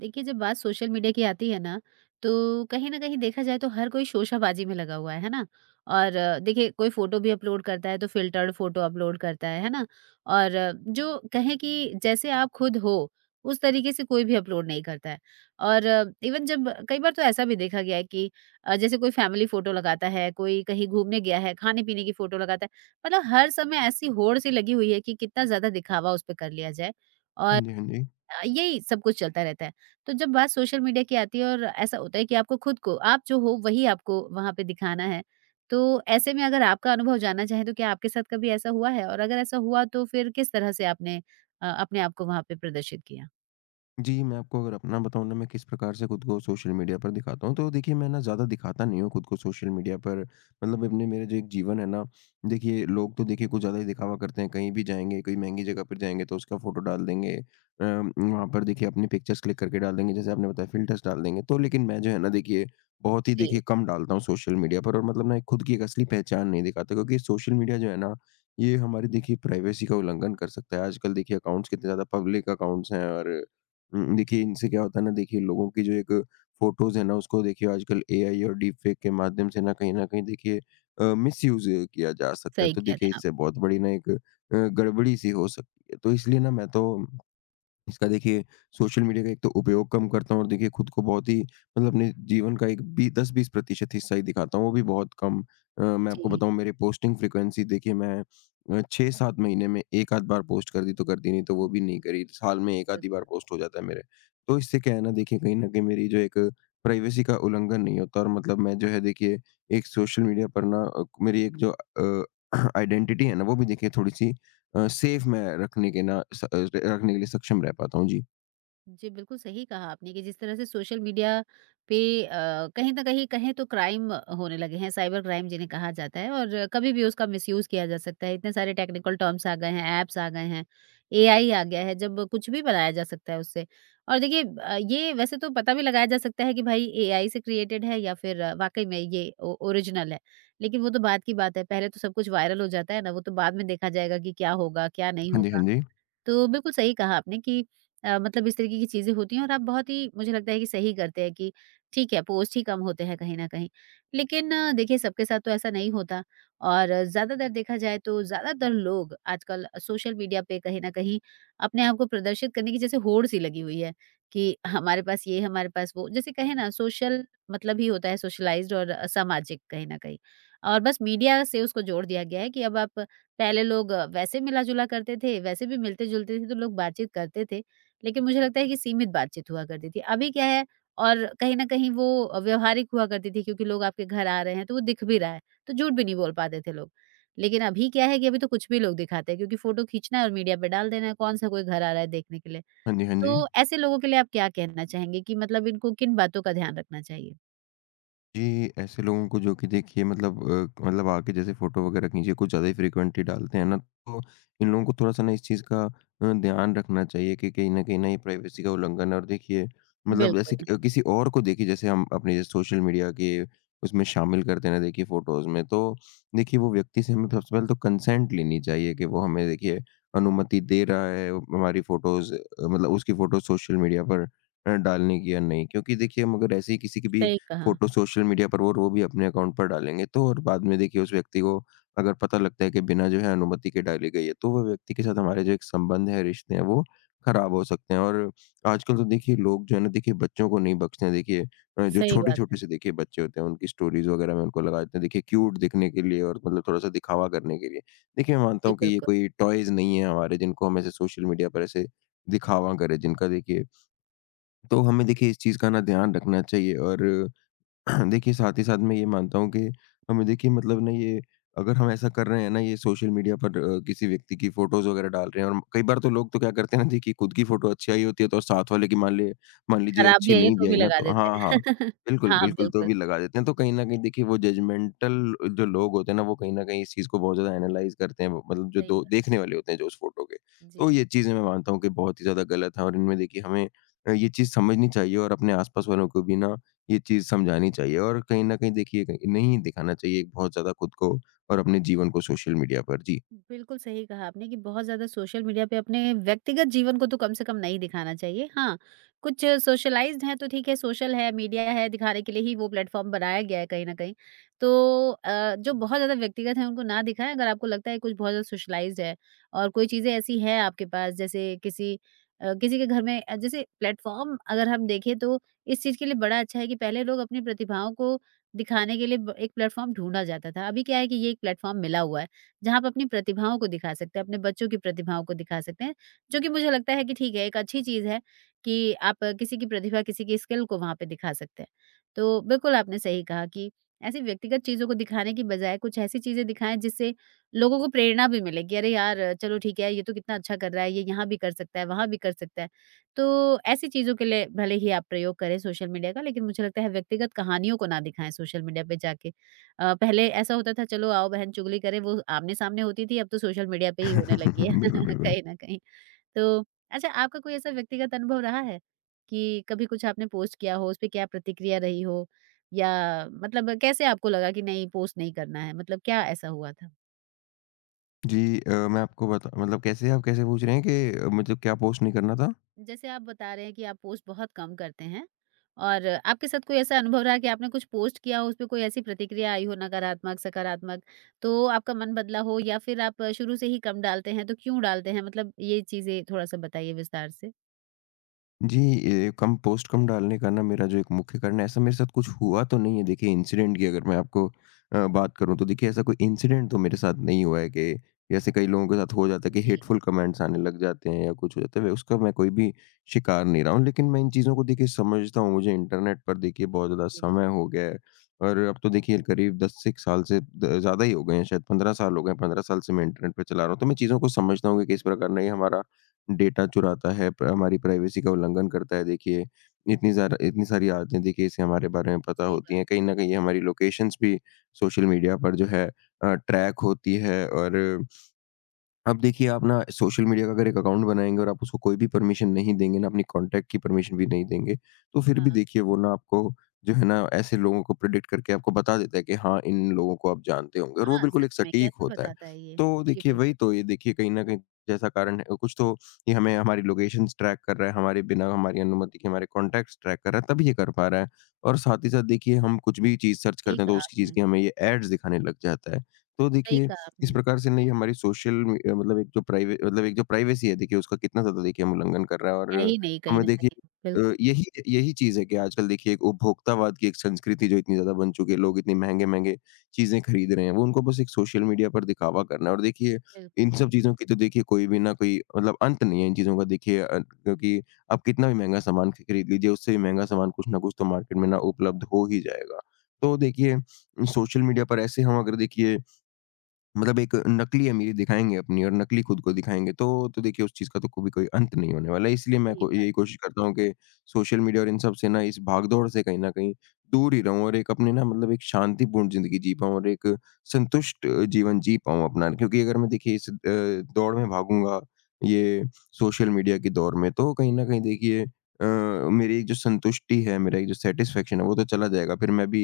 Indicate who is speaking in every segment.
Speaker 1: देखिए जब बात सोशल मीडिया की आती है ना तो कहीं ना कहीं देखा जाए तो हर कोई शोशाबाजी में लगा हुआ है ना। और देखिए कोई फोटो भी अपलोड करता है तो फिल्टर्ड फोटो अपलोड करता है ना। और जो कहें कि जैसे आप खुद हो उस तरीके से कोई भी अपलोड नहीं करता है। और इवन जब कई बार तो ऐसा भी देखा गया है कि जैसे कोई फैमिली फोटो लगाता है कोई कहीं घूमने गया है खाने पीने की फोटो लगाता है। मतलब हर समय ऐसी होड़ सी लगी हुई है कि कितना ज्यादा दिखावा उस पर कर लिया जाए।
Speaker 2: हाँ
Speaker 1: और
Speaker 2: जी, हाँ जी।
Speaker 1: यही सब कुछ चलता रहता है। तो जब बात सोशल मीडिया की आती है और ऐसा होता है कि आपको खुद को आप जो हो वही आपको वहाँ पे दिखाना है। तो ऐसे में अगर आपका अनुभव जानना चाहें तो क्या आपके साथ कभी ऐसा हुआ है? और अगर ऐसा हुआ तो फिर किस तरह से आपने अपने आप को वहाँ पे प्रदर्शित किया?
Speaker 2: जी, मैं आपको अगर अपना बताऊँ ना मैं किस प्रकार से खुद को सोशल मीडिया पर दिखाता हूँ, तो देखिए मैं ना ज़्यादा दिखाता नहीं हूँ खुद को सोशल मीडिया पर। मतलब अपने मेरा जो एक जीवन है ना, देखिए लोग तो देखिए कुछ ज़्यादा ही दिखावा करते हैं, कहीं भी जाएँगे, कोई महँगी जगह पर जाएँगे तो उसका फ़ोटो डाल देंगे। वहाँ पर देखिए अपनी पिक्चर्स क्लिक करके डाल देंगे, जैसे आपने बताया फ़िल्टर्स डाल देंगे। तो लेकिन मैं जो है ना देखिए, बहुत ही
Speaker 1: जी,
Speaker 2: देखिए कम डालता हूँ सोशल मीडिया पर और मतलब ना एक खुद की एक असली पहचान नहीं दिखाता क्योंकि सोशल मीडिया जो है ना, ये हमारी देखिए प्राइवेसी का उल्लंघन कर सकता है। आजकल देखिए अकाउंट्स कितने ज़्यादा पब्लिक अकाउंट्स हैं और देखिए इनसे क्या होता है ना देखिए, लोगों की जो एक फ़ोटोज़ है ना उसको देखिए आजकल एआई और डीपफेक के माध्यम से ना कहीं न कहीं देखिए मिसयूज़ किया जा सकता है।
Speaker 1: सही
Speaker 2: तो
Speaker 1: कह रहे
Speaker 2: देखिए
Speaker 1: हैं आप।
Speaker 2: इससे बहुत बड़ी ना एक गड़बड़ी-सी हो सकती है। तो इसलिए ना मैं तो इसका देखिए सोशल मीडिया का एक तो उपयोग कम करता हूँ और देखिए खुद को बहुत ही मतलब अपने जीवन का एक बी 10-20 प्रतिशत हिस्सा ही दिखाता हूँ, वो भी बहुत कम। मैं आपको
Speaker 1: जी,
Speaker 2: बताऊँ, मेरी पोस्टिंग फ्रीक्वेंसी देखिए मैं 6-7 महीने में एक आध बार पोस्ट कर दी तो कर दी, नहीं तो
Speaker 1: हुँ,
Speaker 2: वो भी नहीं करी। साल में एक आधी
Speaker 1: बिल्कुल।
Speaker 2: बार पोस्ट हो जाता है मेरे। तो इससे क्या है ना देखिए, कहीं न कहीं मेरी जो एक प्राइवेसी का उल्लंघन नहीं होता और मतलब मैं जो है देखिए एक सोशल मीडिया पर ना मेरी एक जो आइडेंटिटी है ना वो भी देखिए थोड़ी-सी सेफ मैं रखने के ना रखने के लिए सक्षम रह पाता हूँ। जी।
Speaker 1: जी, बिल्कुल सही कहा आपने कि जिस तरह से सोशल मीडिया पे अ, कहीं न कहीं कहें तो क्राइम होने लगे हैं, साइबर क्राइम जिन्हें कहा जाता है और कभी भी उसका मिसयूज़ किया जा सकता है। इतने सारे टेक्निकल टर्म्स आ गए हैं, ऐप्स आ गए हैं, एआई आ गया है, जब कुछ भी बनाया जा सकता है उससे। और देखिए ये वैसे तो पता भी लगाया जा सकता है कि भाई एआई से क्रिएटेड है या फिर वाक़ई में ये ओ ओरिजिनल है। लेकिन वो तो बाद की बात है, पहले तो सब कुछ वायरल हो जाता है ना, वो तो बाद में देखा जाएगा कि क्या होगा, क्या नहीं
Speaker 2: हाँ जी, हाँ
Speaker 1: होगा।
Speaker 2: जी।
Speaker 1: तो बिल्कुल सही कहा आपने कि मतलब इस तरीके की चीज़ें होती हैं और आप बहुत ही मुझे लगता है कि सही करते हैं कि ठीक है, पोस्ट ही कम होते हैं कहीं न कहीं। लेकिन देखिए सबके साथ तो ऐसा नहीं होता और ज़्यादातर देखा जाए तो ज़्यादातर लोग आजकल सोशल मीडिया पे कहीं न कहीं अपने आप को प्रदर्शित करने की जैसे होड़ सी लगी हुई है कि हमारे पास ये, हमारे पास वो। जैसे कहें ना सोशल मतलब ही होता है सोशलाइज़्ड और सामाजिक कहीं न कहीं और बस मीडिया से उसको जोड़ दिया गया है कि अब आप पहले लोग वैसे मिला-जुला करते थे, वैसे भी मिलते-जुलते थे तो लोग बातचीत करते थे, लेकिन मुझे लगता है कि सीमित बातचीत हुआ करती थी। अभी क्या है और कहीं न कहीं वो व्यावहारिक हुआ करती थी क्योंकि लोग आपके घर आ रहे हैं तो वो दिख भी रहा है, तो झूठ भी नहीं बोल पाते थे लोग। लेकिन अभी क्या है कि अभी तो कुछ भी लोग दिखाते हैं क्योंकि फ़ोटो खींचना है और मीडिया पे डाल देना है, कौन-सा कोई घर आ रहा है देखने के लिए।
Speaker 2: हाँ जी, हाँ जी।
Speaker 1: तो ऐसे लोगों के लिए आप क्या कहना चाहेंगे कि मतलब इनको किन बातों का ध्यान रखना चाहिए?
Speaker 2: जी, ऐसे लोगों को जो कि देखिए मतलब मतलब आके जैसे फ़ोटो वगैरह खींचे, कुछ ज़्यादा ही फ्रीक्वेंटली डालते हैं ना, तो इन लोगों को थोड़ा-सा ना इस चीज़ का ध्यान रखना चाहिए कि कहीं न कहीं ना ये प्राइवेसी का उल्लंघन है। और देखिए मतलब जैसे
Speaker 1: बिल्कुल,
Speaker 2: कि किसी और को देखिए जैसे हम अपने सोशल मीडिया के उसमें शामिल करते हैं ना देखिए फ़ोटोज़ में, तो देखिए वो व्यक्ति से हमें सबसे पहले तो कंसेंट लेनी चाहिए कि वो हमें देखिए अनुमति दे रहा है वो हमारी फ़ोटोज़ मतलब उसकी फ़ोटो सोशल मीडिया पर डालने की या नहीं। क्योंकि देखिए हम अगर ऐसे ही किसी की भी
Speaker 1: सही कहा।
Speaker 2: फ़ोटो सोशल मीडिया पर वो भी अपने अकाउंट पर डालेंगे, तो और बाद में देखिए उस व्यक्ति को अगर पता लगता है कि बिना जो है अनुमति के डाली गई है, तो वो व्यक्ति के साथ हमारे जो एक संबंध है, रिश्ते हैं वो खराब हो सकते हैं। और आजकल तो देखिए लोग जो है ना देखिए बच्चों को नहीं बख्शते हैं देखिए, जो
Speaker 1: सही बात है।
Speaker 2: छोटे-छोटे से देखिए बच्चे होते हैं उनकी स्टोरीज़ वगैरह में उनको लगा देते हैं देखिए क्यूट दिखने के लिए और मतलब थोड़ा-सा दिखावा करने के लिए। देखिए मैं मानता
Speaker 1: जी,
Speaker 2: हूँ कि ये
Speaker 1: बिल्कुल।
Speaker 2: कोई टॉयज़ नहीं है हमारे जिनको हम ऐसे सोशल मीडिया पर ऐसे दिखावा करें जिनका देखिए, तो हमें देखिए इस चीज़ का ना ध्यान रखना चाहिए। और देखिए, साथ ही साथ मैं ये मानता हूँ कि हमें देखिए मतलब ना ये, अगर हम ऐसा कर रहे हैं ना ये सोशल मीडिया पर किसी व्यक्ति की फ़ोटोज़ वग़ैरह डाल रहे हैं, और कई बार तो लोग तो क्या करते हैं ना देखिए, खुद की फ़ोटो अच्छी आई होती है तो और साथ वाले की मान लीजिए
Speaker 1: खराब भी
Speaker 2: अच्छी
Speaker 1: है ये
Speaker 2: नहीं
Speaker 1: तो
Speaker 2: भी
Speaker 1: भी
Speaker 2: आई ना
Speaker 1: लगा
Speaker 2: तो,
Speaker 1: देते हैं।
Speaker 2: हाँ, हाँ। बिल्कुल,
Speaker 1: हाँ,
Speaker 2: बिल्कुल तो
Speaker 1: बिल्कुल,
Speaker 2: भी लगा देते हैं। तो कहीं न कहीं देखिए वो जजमेंटल जो लोग होते हैं ना वो कहीं न कहीं इस चीज़ को बहुत ज़्यादा एनालाइज़ करते हैं। मतलब जो
Speaker 1: सही
Speaker 2: दो
Speaker 1: बात।
Speaker 2: देखने वाले होते हैं जो उस फ़ोटो के। तो
Speaker 1: जी।
Speaker 2: ये चीज़ें मैं मानता हूँ कि बहुत ही ज़्यादा गलत है, और इनमें देखिए हमें ये चीज़ समझनी चाहिए और अपने आस-पास वालों को भी ना ये चीज़ समझानी चाहिए, और कहीं न कहीं देखिए क नहीं दिखाना चाहिए बहुत ज़्यादा खुद को और अपने जीवन को सोशल मीडिया पर। जी।
Speaker 1: बिल्कुल सही कहा आपने कि बहुत ज़्यादा सोशल मीडिया पे अपने व्यक्तिगत जीवन को तो कम से कम नहीं दिखाना चाहिए। हाँ, कुछ सोशलाइज़्ड हैं तो ठीक है, सोशल है, मीडिया है, दिखाने के लिए ही वो प्लेटफ़ॉर्म बनाया गया है कहीं न कहीं। तो जो बहुत ज़्यादा व्यक्तिगत हैं उनको ना दिखाएँ, अगर आपको लगता है कुछ बहुत ज़्यादा सोशलाइज़्ड है और कोई चीज़ें ऐसी हैं आपके पास जैसे किसी किसी के घर में जैसे प्लेटफ़ॉर्म अगर हम देखें तो इस चीज़ के लिए बड़ा अच्छा है कि पहले लोग अपनी प्रतिभाओं को दिखाने के लिए ब एक प्लेटफ़ॉर्म ढूँढा जाता था। अभी क्या है कि ये एक प्लेटफ़ॉर्म मिला हुआ है। जहाँ आप अपनी प्रतिभाओं को दिखा सकते हैं, अपने बच्चों की प्रतिभाओं को दिखा सकते हैं, जो कि मुझे लगता है कि ठीक है, एक अच्छी चीज़ है कि आप किसी की प्रतिभा, किसी की स्किल को वहाँ पे दिखा सकते हैं। तो बिल्कुल आपने सही कहा कि ऐसी व्यक्तिगत चीज़ों को दिखाने की बजाय कुछ ऐसी चीज़ें दिखाएँ जिससे लोगों को प्रेरणा भी मिले कि अरे यार, चलो ठीक है, ये तो कितना अच्छा कर रहा है, ये यहाँ भी कर सकता है, वहाँ भी कर सकता है। तो ऐसी चीज़ों के लिए भले ही आप प्रयोग करें सोशल मीडिया का, लेकिन मुझे लगता है व्यक्तिगत कहानियों को ना दिखाएँ सोशल मीडिया पे जाके। पहले ऐसा होता था चलो आओ बहन चुगली करें वो आमने-सामने होती थी, अब तो सोशल मीडिया पे ही होने लगी है
Speaker 2: बिल्कुल, बिल्कुल।
Speaker 1: कहीं न कहीं। तो अच्छा आपका कोई ऐसा व्यक्तिगत अनुभव रहा है कि कभी कुछ आपने पोस्ट किया हो, उसपे क्या प्रतिक्रिया रही हो या मतलब कैसे आपको लगा कि नहीं पोस्ट नहीं करना है, मतलब क्या ऐसा हुआ था?
Speaker 2: जी मैं आपको बता मतलब कैसे आप कैसे पूछ रहे हैं कि मतलब क्या पोस्ट नहीं करना था?
Speaker 1: जैसे आप बता रहे हैं कि आप पोस्ट बहुत कम करते हैं और आपके साथ कोई ऐसा अनुभव रहा कि आपने कुछ पोस्ट किया हो उस पे कोई ऐसी प्रतिक्रिया आई हो नकारात्मक सकारात्मक तो आपका मन बदला हो या फिर आप शुरू से ही कम डालते हैं तो क्यों डालते हैं मतलब ये चीजें थोड़ा सा बताइए विस्तार से।
Speaker 2: जी, ये कंपोस्ट कम डालने का ना मेरा जो एक मुख्य कारण है, ऐसा मेरे साथ कुछ हुआ तो नहीं है देखिए, इंसिडेंट की अगर मैं आपको बात करूँ तो देखिए ऐसा कोई इंसिडेंट तो मेरे साथ नहीं हुआ है कि जैसे कई लोगों के साथ हो जाता है कि
Speaker 1: जी।
Speaker 2: हेटफुल कमेंट्स आने लग जाते हैं या कुछ हो जाता है, उसका मैं कोई भी शिकार नहीं रहा हूँ। लेकिन मैं इन चीज़ों को देखिए समझता हूँ, मुझे इंटरनेट पर देखिए बहुत ज़्यादा
Speaker 1: जी
Speaker 2: समय
Speaker 1: बिल्कुल।
Speaker 2: हो गया है, और अब तो देखिए करीब 10-1 साल से द ज़्यादा ही हो गए हैं, शायद 15 साल हो गए हैं, 15 साल से मैं इंटरनेट पे चला रहा हूँ। तो मैं चीज़ों को समझता हूँ कि किस प्रकार नहीं हमारा डेटा चुराता है, प हमारी प्राइवेसी का उल्लंघन करता है देखिए, इतनी सारी आदतें देखिए इसे हमारे बारे में पता
Speaker 1: सही
Speaker 2: होती
Speaker 1: बात।
Speaker 2: हैं। कहीं न कहीं हमारी लोकेशंस भी सोशल मीडिया पर जो है ट्रैक होती है। और अब देखिए आप ना सोशल मीडिया का अगर एक अकाउंट बनाएँगे और आप उसको कोई भी परमिशन नहीं देंगे ना, अपनी कॉन्टैक्ट की परमिशन भी नहीं देंगे, तो फिर भी
Speaker 1: हाँ।
Speaker 2: देखिए वो ना आपको जो है ना ऐसे लोगों को प्रेडिक्ट करके आपको बता देता है कि हाँ, इन लोगों को आप जानते होंगे, और वो
Speaker 1: हाँ
Speaker 2: बिल्कुल
Speaker 1: सच
Speaker 2: एक
Speaker 1: में
Speaker 2: सटीक
Speaker 1: कैसे
Speaker 2: होता है।
Speaker 1: बताता है ये।
Speaker 2: तो
Speaker 1: जी
Speaker 2: देखिए
Speaker 1: बिल्कुल।
Speaker 2: वही तो ये देखिए कहीं न कहीं जैसा कारण है, कुछ तो ये हमें, हमारी लोकेशंस ट्रैक कर रहा है, हमारे बिना हमारी अनुमति के हमारे कॉन्टैक्ट्स ट्रैक कर रहा है, तभी ये कर पा रहा है। और साथ ही साथ देखिए हम कुछ भी चीज़ सर्च
Speaker 1: सही
Speaker 2: करते हैं तो
Speaker 1: कहा
Speaker 2: उसकी चीज़
Speaker 1: आपने।
Speaker 2: की हमें ये एड्स दिखाने लग जाता है। तो
Speaker 1: सही
Speaker 2: देखिए
Speaker 1: कहा
Speaker 2: इस
Speaker 1: आपने।
Speaker 2: प्रकार से नहीं हमारी मतलब एक जो प्राइवे मतलब एक जो प्राइवेसी है देखिए उसका कितना ज़्यादा देखिए हम उल्लंघन कर रहा है।
Speaker 1: है
Speaker 2: और
Speaker 1: ही नहीं कहीं
Speaker 2: हमें
Speaker 1: ना
Speaker 2: देखिए
Speaker 1: कहीं। बिल्कुल।
Speaker 2: यही यही चीज़ है कि आजकल देखिए एक उपभोक्तावाद की एक संस्कृति जो इतनी ज़्यादा बन चुकी है, लोग इतनी महँगे-महँगे चीज़ें खरीद रहे हैं, वो उनको बस एक सोशल मीडिया पर दिखावा करना है, और देखिए इन
Speaker 1: बिल्कुल।
Speaker 2: सब चीज़ों की तो देखिए कोई भी ना कोई मतलब अंत नहीं है इन चीज़ों का देखिए, क्योंकि आप कितना भी महँगा सामान ख खरीद लीजिए, उससे भी महँगा सामान कुछ ना कुछ तो मार्केट में ना उपलब्ध हो ही जाएगा। तो देखिए सोशल मीडिया पर ऐसे हम अगर देखिए मतलब एक नकली अमीरी दिखाएँगे अपनी और नकली खुद को दिखाएँगे, तो देखिए उस चीज़ का तो कभी कोई अंत नहीं होने वाला है। इसलिए मैं
Speaker 1: सही
Speaker 2: को यही
Speaker 1: बात।
Speaker 2: कोशिश करता हूँ कि सोशल मीडिया और इन सब से ना इस भागदौड़ से कहीं न कहीं दूर ही रहूँ, और एक अपने ना मतलब एक शांतिपूर्ण ज़िंदगी जी पाऊँ और एक संतुष्ट जीवन जी पाऊँ अपना। क्योंकि अगर मैं देखिए इस दौड़ में भागूँगा, ये सोशल मीडिया की दौड़ में, तो कहीं न कहीं देखिए मेरी एक जो संतुष्टि है, मेरा एक जो सैटिस्फैक्शन है, वो तो चला जाएगा। फिर मैं भी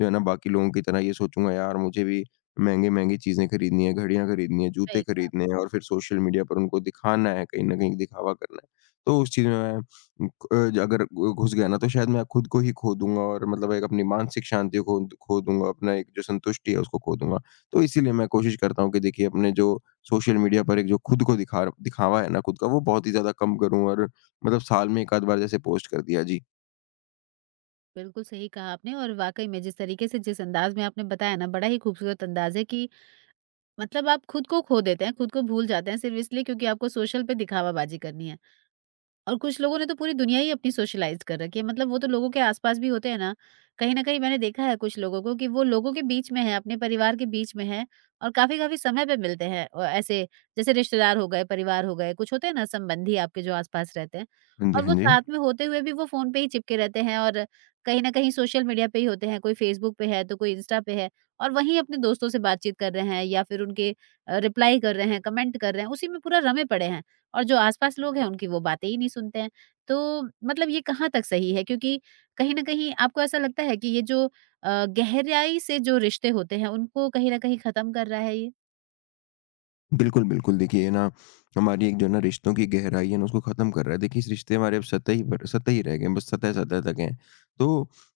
Speaker 2: जो है ना बाकी लोगों की तरह ये सोचूँगा, "यार मुझे भी महँगी-महँगी चीज़ें खरीदनी है, घड़ियाँ खरीदनी है, जूते
Speaker 1: सही कहा।
Speaker 2: खरीदने हैं और फिर सोशल मीडिया पर उनको दिखाना है, कहीं न कहीं दिखावा करना है।" तो उस चीज़ में मैं क अगर घु घुस गया ना तो शायद मैं खुद को ही खो दूँगा और मतलब एक अपनी मानसिक शांति को खो दूँगा, अपना एक जो संतुष्टि है उसको खो दूँगा। तो इसीलिए मैं कोशिश करता हूँ कि देखिए अपने जो सोशल मीडिया पर एक जो खुद को दिखावा है ना खुद का, वो बहुत ही ज़्यादा कम करूँ और मतलब साल में एक आध बार जैसे पोस्ट कर दिया। जी।
Speaker 1: बिल्कुल सही कहा आपने और वाकई में जिस तरीके से जिस अंदाज में आपने बताया ना बड़ा ही खूबसूरत अंदाज है कि मतलब आप खुद को खो देते हैं खुद को भूल जाते हैं सिर्फ इसलिए क्योंकि आपको सोशल पे दिखावाबाजी करनी है और कुछ लोगों ने तो पूरी दुनिया ही अपनी सोशलाइज़ कर रखी है, मतलब वो तो लोगों के आस-पास भी होते हैं ना, कहीं न कहीं मैंने देखा है कुछ लोगों को कि वो लोगों के बीच में है, अपने परिवार के बीच में है और काफ़ी-काफ़ी समय पे मिलते हैं ऐसे जैसे रिश्तेदार हो गए, परिवार हो गए, कुछ होते हैं ना संबंधी आपके जो आस-पास रहते हैं
Speaker 2: हाँ जी,
Speaker 1: और वो
Speaker 2: हाँ जी।
Speaker 1: साथ में होते हुए भी वो फ़ोन पे ही चिपके रहते हैं और कहीं न कहीं सोशल मीडिया पे ही होते हैं, कोई फ़ेसबुक पे है, तो कोई इंस्टा पे है और वहीं अपने दोस्तों से बातचीत कर रहे हैं या फिर उनके रिप्लाई कर रहे हैं, कमेंट कर रहे हैं, उसी में पूरा रमे पड़े हैं। और जो आस-पास लोग हैं उनकी वो बातें ही नहीं सुनते हैं। तो मतलब ये कहाँ तक सही है? क्योंकि कहीं न कहीं आपको ऐसा लगता है कि ये जो गहराई से जो रिश्ते होते हैं उनको कहीं न कहीं ख़त्म कर रहा है ये?
Speaker 2: बिल्कुल, बिल्कुल। देखिए ये ना हमारी एक जो है ना रिश्तों की गहराई है ना उसको ख़त्म कर रहा है। देखिए इस रिश्ते हमारे अब सतही पर सतही रह गए हैं, बस सतह-सतह तक हैं। तो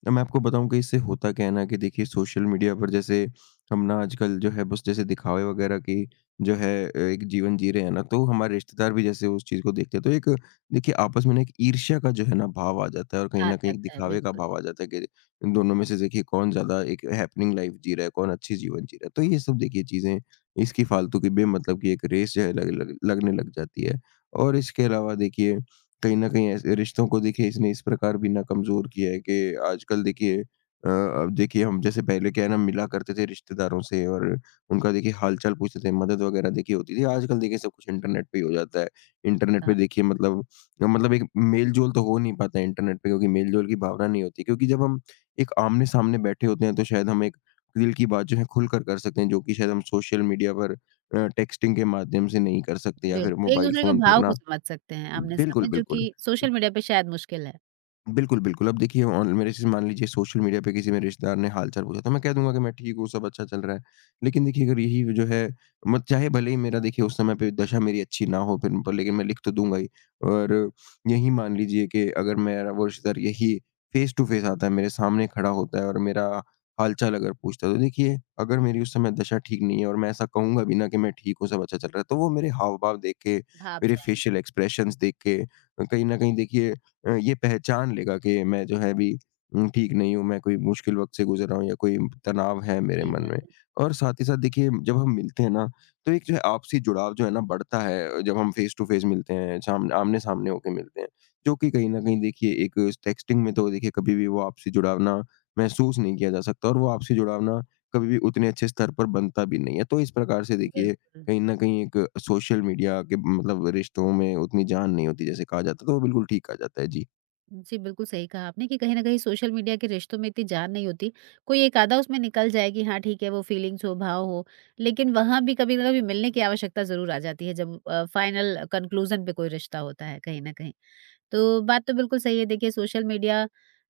Speaker 2: अब मैं आपको बताऊँ कि इससे होता क्या है ना कि देखिए सोशल मीडिया पर जैसे हम ना आजकल जो है बस जैसे दिखावे वग़ैरह की जो है एक जीवन जी रहे हैं ना, तो हमारे रिश्तेदार भी जैसे उस चीज़ को देखते हैं। तो एक देखिए आपस में ना एक ईर्ष्या का जो है ना भाव आ जाता है, और कहीं
Speaker 1: आ
Speaker 2: न कहीं एक
Speaker 1: जाता है,
Speaker 2: दिखावे का
Speaker 1: बिल्कुल,
Speaker 2: भाव आ जाता है कि इन दोनों में से देखिए कौन ज़्यादा एक हैपनिंग लाइफ़ जी रहा है, कौन अच्छी जीवन जी रहा है। तो ये सब देखिए चीज़ें इसकी फालतू की बेमतलब की एक रेस जो है लग लग लगने लग जाती है। और इसके अलावा देखिए कहीं न कहीं ऐसे रिश्तों को देखिए इसने इस प्रकार भी ना कमज़ोर किया है कि आजकल देखिए अब देखिए हम जैसे पहले क्या है ना मिला करते थे रिश्तेदारों से, और उनका देखिए हाल-चाल पूछते थे, मदद वग़ैरह देखिए होती थी। आजकल देखिए सब कुछ इंटरनेट पे ही हो जाता है। इंटरनेट पे देखिए मतलब एक मेल-जोल तो हो नहीं पाता है इंटरनेट पे, क्योंकि मेल-जोल की भावना नहीं होती, क्योंकि जब हम एक आमने-सामने बैठे होते हैं तो शायद हम एक दिल की बात जो है खुलकर कर सकते हैं, जो कि शायद हम सोशल मीडिया पर टेक्स्टिंग के माध्यम से नहीं कर सकते, या फिर
Speaker 1: बिल्कुल।
Speaker 2: मोबाइल
Speaker 1: एक-दूसरे के
Speaker 2: फ़ोन पर
Speaker 1: भाव को
Speaker 2: ना।
Speaker 1: समझ सकते हैं
Speaker 2: बिल्कुल,
Speaker 1: आमने-सामने जो कि
Speaker 2: बिल्कुल।
Speaker 1: सोशल मीडिया पे शायद मुश्किल है।
Speaker 2: बिल्कुल, बिल्कुल। अब देखिए ऑन मेरे जैसे मान लीजिए सोशल मीडिया पे किसी मेरे रिश्तेदार ने हाल-चाल पूछा, तो मैं कह दूँगा कि मैं ठीक हूँ, सब अच्छा चल रहा है। लेकिन देखिए अगर यही जो है मत चाहे भले ही मेरा देखिए उस समय पे दशा मेरी अच्छी ना हो, फिर पर लेकिन मैं लिख तो दूँगा ही। और यही मान लीजिए कि अगर मेरा वो रिश्तेदार यही फ़ेस टू फ़ेस आता है, मेरे सामने खड़ा होता है और मेरा हाल-चाल अगर पूछता है, तो देखिए अगर मेरी उस समय दशा ठीक नहीं है, और मैं ऐसा कहूँगा भी ना कि मैं ठीक हूँ, सब अच्छा चल रहा है, तो वो मेरे हाव-भाव देख के,
Speaker 1: भाप
Speaker 2: मेरे
Speaker 1: जाएँगे,
Speaker 2: फ़ेशियल एक्सप्रेशंस देख के कहीं न कहीं देखिए ये पहचान लेगा कि मैं जो है अभी ठीक नहीं हूँ, मैं कोई मुश्किल वक़्त से गुज़र रहा हूँ या कोई तनाव है मेरे
Speaker 1: सही
Speaker 2: मन
Speaker 1: बात
Speaker 2: में।
Speaker 1: है,
Speaker 2: और साथ ही साथ देखिए जब हम मिलते हैं ना, तो एक जो है आपसी जुड़ाव जो है ना बढ़ता है, जब हम फ़ेस टू फ़ेस मिलते हैं, साम आमने-सामने होके मिलते हैं। जो कि कहीं न कहीं देखिए एक टेक्स्टिंग में तो देखिए कभी भी वो आपसी जुड़ाव ना महसूस नहीं किया जा सकता, और वो आपसी जुड़ाव ना कभी भी उतने अच्छे स्तर पर बनता भी नहीं है। तो इस प्रकार से देखिए
Speaker 1: बिल्कुल।
Speaker 2: कहीं न कहीं एक सोशल मीडिया के मतलब रिश्तों में उतनी जान नहीं होती, जैसे कहा जाता है, तो वो बिल्कुल ठीक कहा जाता है। जी।
Speaker 1: जी, बिल्कुल सही कहा आपने कि कहीं न कहीं सोशल मीडिया के रिश्तों में इतनी जान नहीं होती। कोई एक आधा उसमें निकल जाए कि हाँ, ठीक है वो फीलिंग्स हो, भाव हो, लेकिन वहाँ भी कभी न कभी मिलने की आवश्यकता ज़रूर आ जाती है जब फाइनल कंक्लूज़न पे कोई रिश्ता होता है कहीं न कहीं। तो बात तो बिल्कुल सही है। देखिए सोशल मीडिया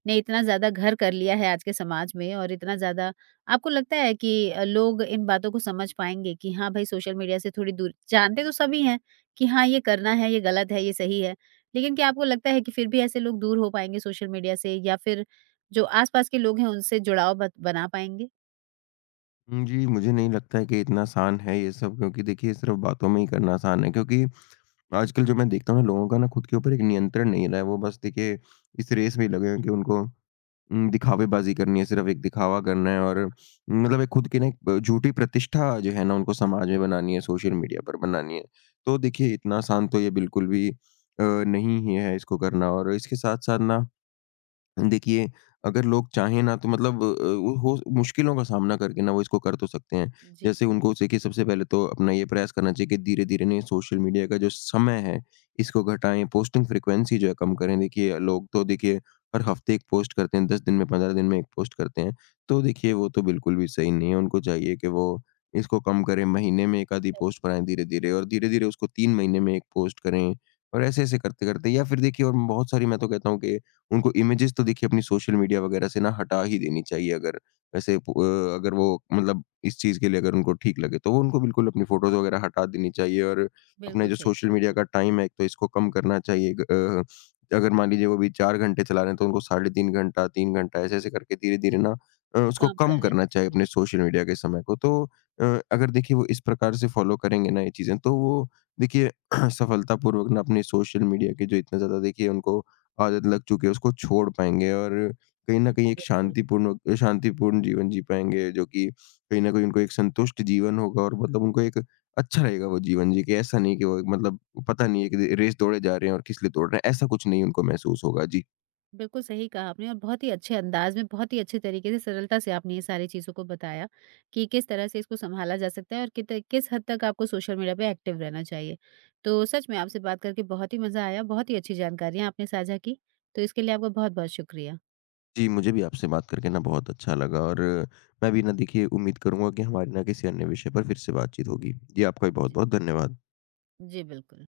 Speaker 1: ने इतना ज़्यादा घर कर लिया है आज के समाज में और इतना ज़्यादा आपको लगता है कि लोग इन बातों को समझ पाएँगे कि हाँ भाई सोशल मीडिया से थोड़ी दूर जानते तो सभी हैं कि हाँ ये करना है, ये गलत है, ये सही है। लेकिन क्या आपको लगता है कि फिर भी ऐसे लोग दूर हो पाएँगे सोशल मीडिया से या फिर जो आस-पास के लोग हैं उनसे जुड़ाव बत बना पाएँगे?
Speaker 2: जी, मुझे नहीं लगता है कि इतना आसान है ये सब, क्योंकि देखिए सिर्फ़ बातों में ही करना आसान है, क्योंकि आजकल जो मैं देखता हूँ ना लोगों का ना खुद के ऊपर एक नियंत्रण नहीं रहा है। वो बस देखिए इस रेस में ही लगे हैं कि उनको दिखावेबाज़ी करनी है, सिर्फ़ एक दिखावा करना है, और मतलब एक खुद की ना एक झूठी प्रतिष्ठा जो है ना उनको समाज में बनानी है, सोशल मीडिया पर बनानी है। तो देखिए इतना आसान तो ये बिल्कुल भी नहीं ही है इसको करना, और इसके साथ-साथ ना देखिए, अगर लोग चाहें ना तो मतलब वो हो मुश्किलों का सामना करके ना वो इसको कर तो सकते हैं।
Speaker 1: जी,
Speaker 2: जैसे उनको देखिए सबसे पहले तो अपना ये प्रयास करना चाहिए कि धीरे-धीरे ना ये सोशल मीडिया का जो समय है, इसको घटाएँ, पोस्टिंग फ्रीक्वेंसी जो है कम करें। देखिए लोग तो देखिए हर हफ़्ते 1 पोस्ट करते हैं, 10 दिन में, 15 दिन में 1 पोस्ट करते हैं। तो देखिए वो तो बिल्कुल भी सही नहीं है, उनको चाहिए कि वो इसको कम करें, महीने में 1 आधी पोस्ट बनाएँ धीरे-धीरे, और धीरे-धीरे उसको 3 महीने में 1 पोस्ट करें, और ऐसे-ऐसे करते-करते, या फिर देखिए और बहुत सारी मैं तो कहता हूँ कि उनको इमेजेस तो देखिए अपनी सोशल मीडिया वगैरह से ना हटा ही देनी चाहिए, अगर वैसे अगर वो मतलब इस चीज़ के लिए अगर उनको ठीक लगे, तो वो उनको बिल्कुल अपनी फ़ोटोज़ वगैरह हटा देनी चाहिए। और अपने
Speaker 1: बिल्कुल
Speaker 2: जो
Speaker 1: सही कहा
Speaker 2: सोशल मीडिया
Speaker 1: आपने।
Speaker 2: का टाइम है, एक तो इसको कम करना चाहिए। अगर मान लीजिए वो भी 4 घंटे चला रहे हैं, तो उनको साढ़े 3 घंटा, 3 घंटा ऐसे-ऐसे करके धीरे-धीरे ना उसको
Speaker 1: कम
Speaker 2: कम
Speaker 1: कर देना
Speaker 2: करना चाहिए
Speaker 1: चाहिए।
Speaker 2: अपने सोशल मीडिया के समय को। तो अ, अगर देखिए वो इस प्रकार से फ़ॉलो करेंगे ना ये चीज़ें, तो वो देखिए सफलतापूर्वक ना अपने सोशल मीडिया के जो इतना ज़्यादा देखिए उनको आदत लग चुकी है उसको छोड़ पाएँगे, और कहीं न
Speaker 1: जी,
Speaker 2: कहीं एक
Speaker 1: बिल्कुल।
Speaker 2: शांतिपूर्ण जीवन जी पाएँगे, जो कि कहीं न कहीं उनको एक संतुष्ट जीवन होगा, और मतलब उनको एक अच्छा रहेगा वो जीवन जी के, ऐसा नहीं कि वो एक मतलब पता नहीं है कि रे रेस दौड़े जा रहे हैं और किस लिए दौड़ रहे हैं, ऐसा कुछ नहीं उनको महसूस होगा। जी।
Speaker 1: बिल्कुल सही कहा आपने और बहुत ही अच्छे अंदाज में बहुत ही अच्छे तरीके से सरलता से आपने ये सारी चीज़ों को बताया कि किस तरह से इसको संभाला जा सकता है और कित किस हद तक आपको सोशल मीडिया पे एक्टिव रहना चाहिए। तो सच में आपसे बात करके बहुत ही मज़ा आया, बहुत ही अच्छी जानकारियाँ आपने साझा की, तो इसके लिए आपका बहुत-बहुत शुक्रिया।
Speaker 2: जी, मुझे भी आपसे बात करके ना बहुत अच्छा लगा, और मैं भी ना देखिए उम्मीद करूँगा कि हमारी ना किसी अन्य विषय पर फिर से बातचीत होगी। जी, आपका भी
Speaker 1: जी,
Speaker 2: बहुत-बहुत धन्यवाद।
Speaker 1: जी बिल्कुल।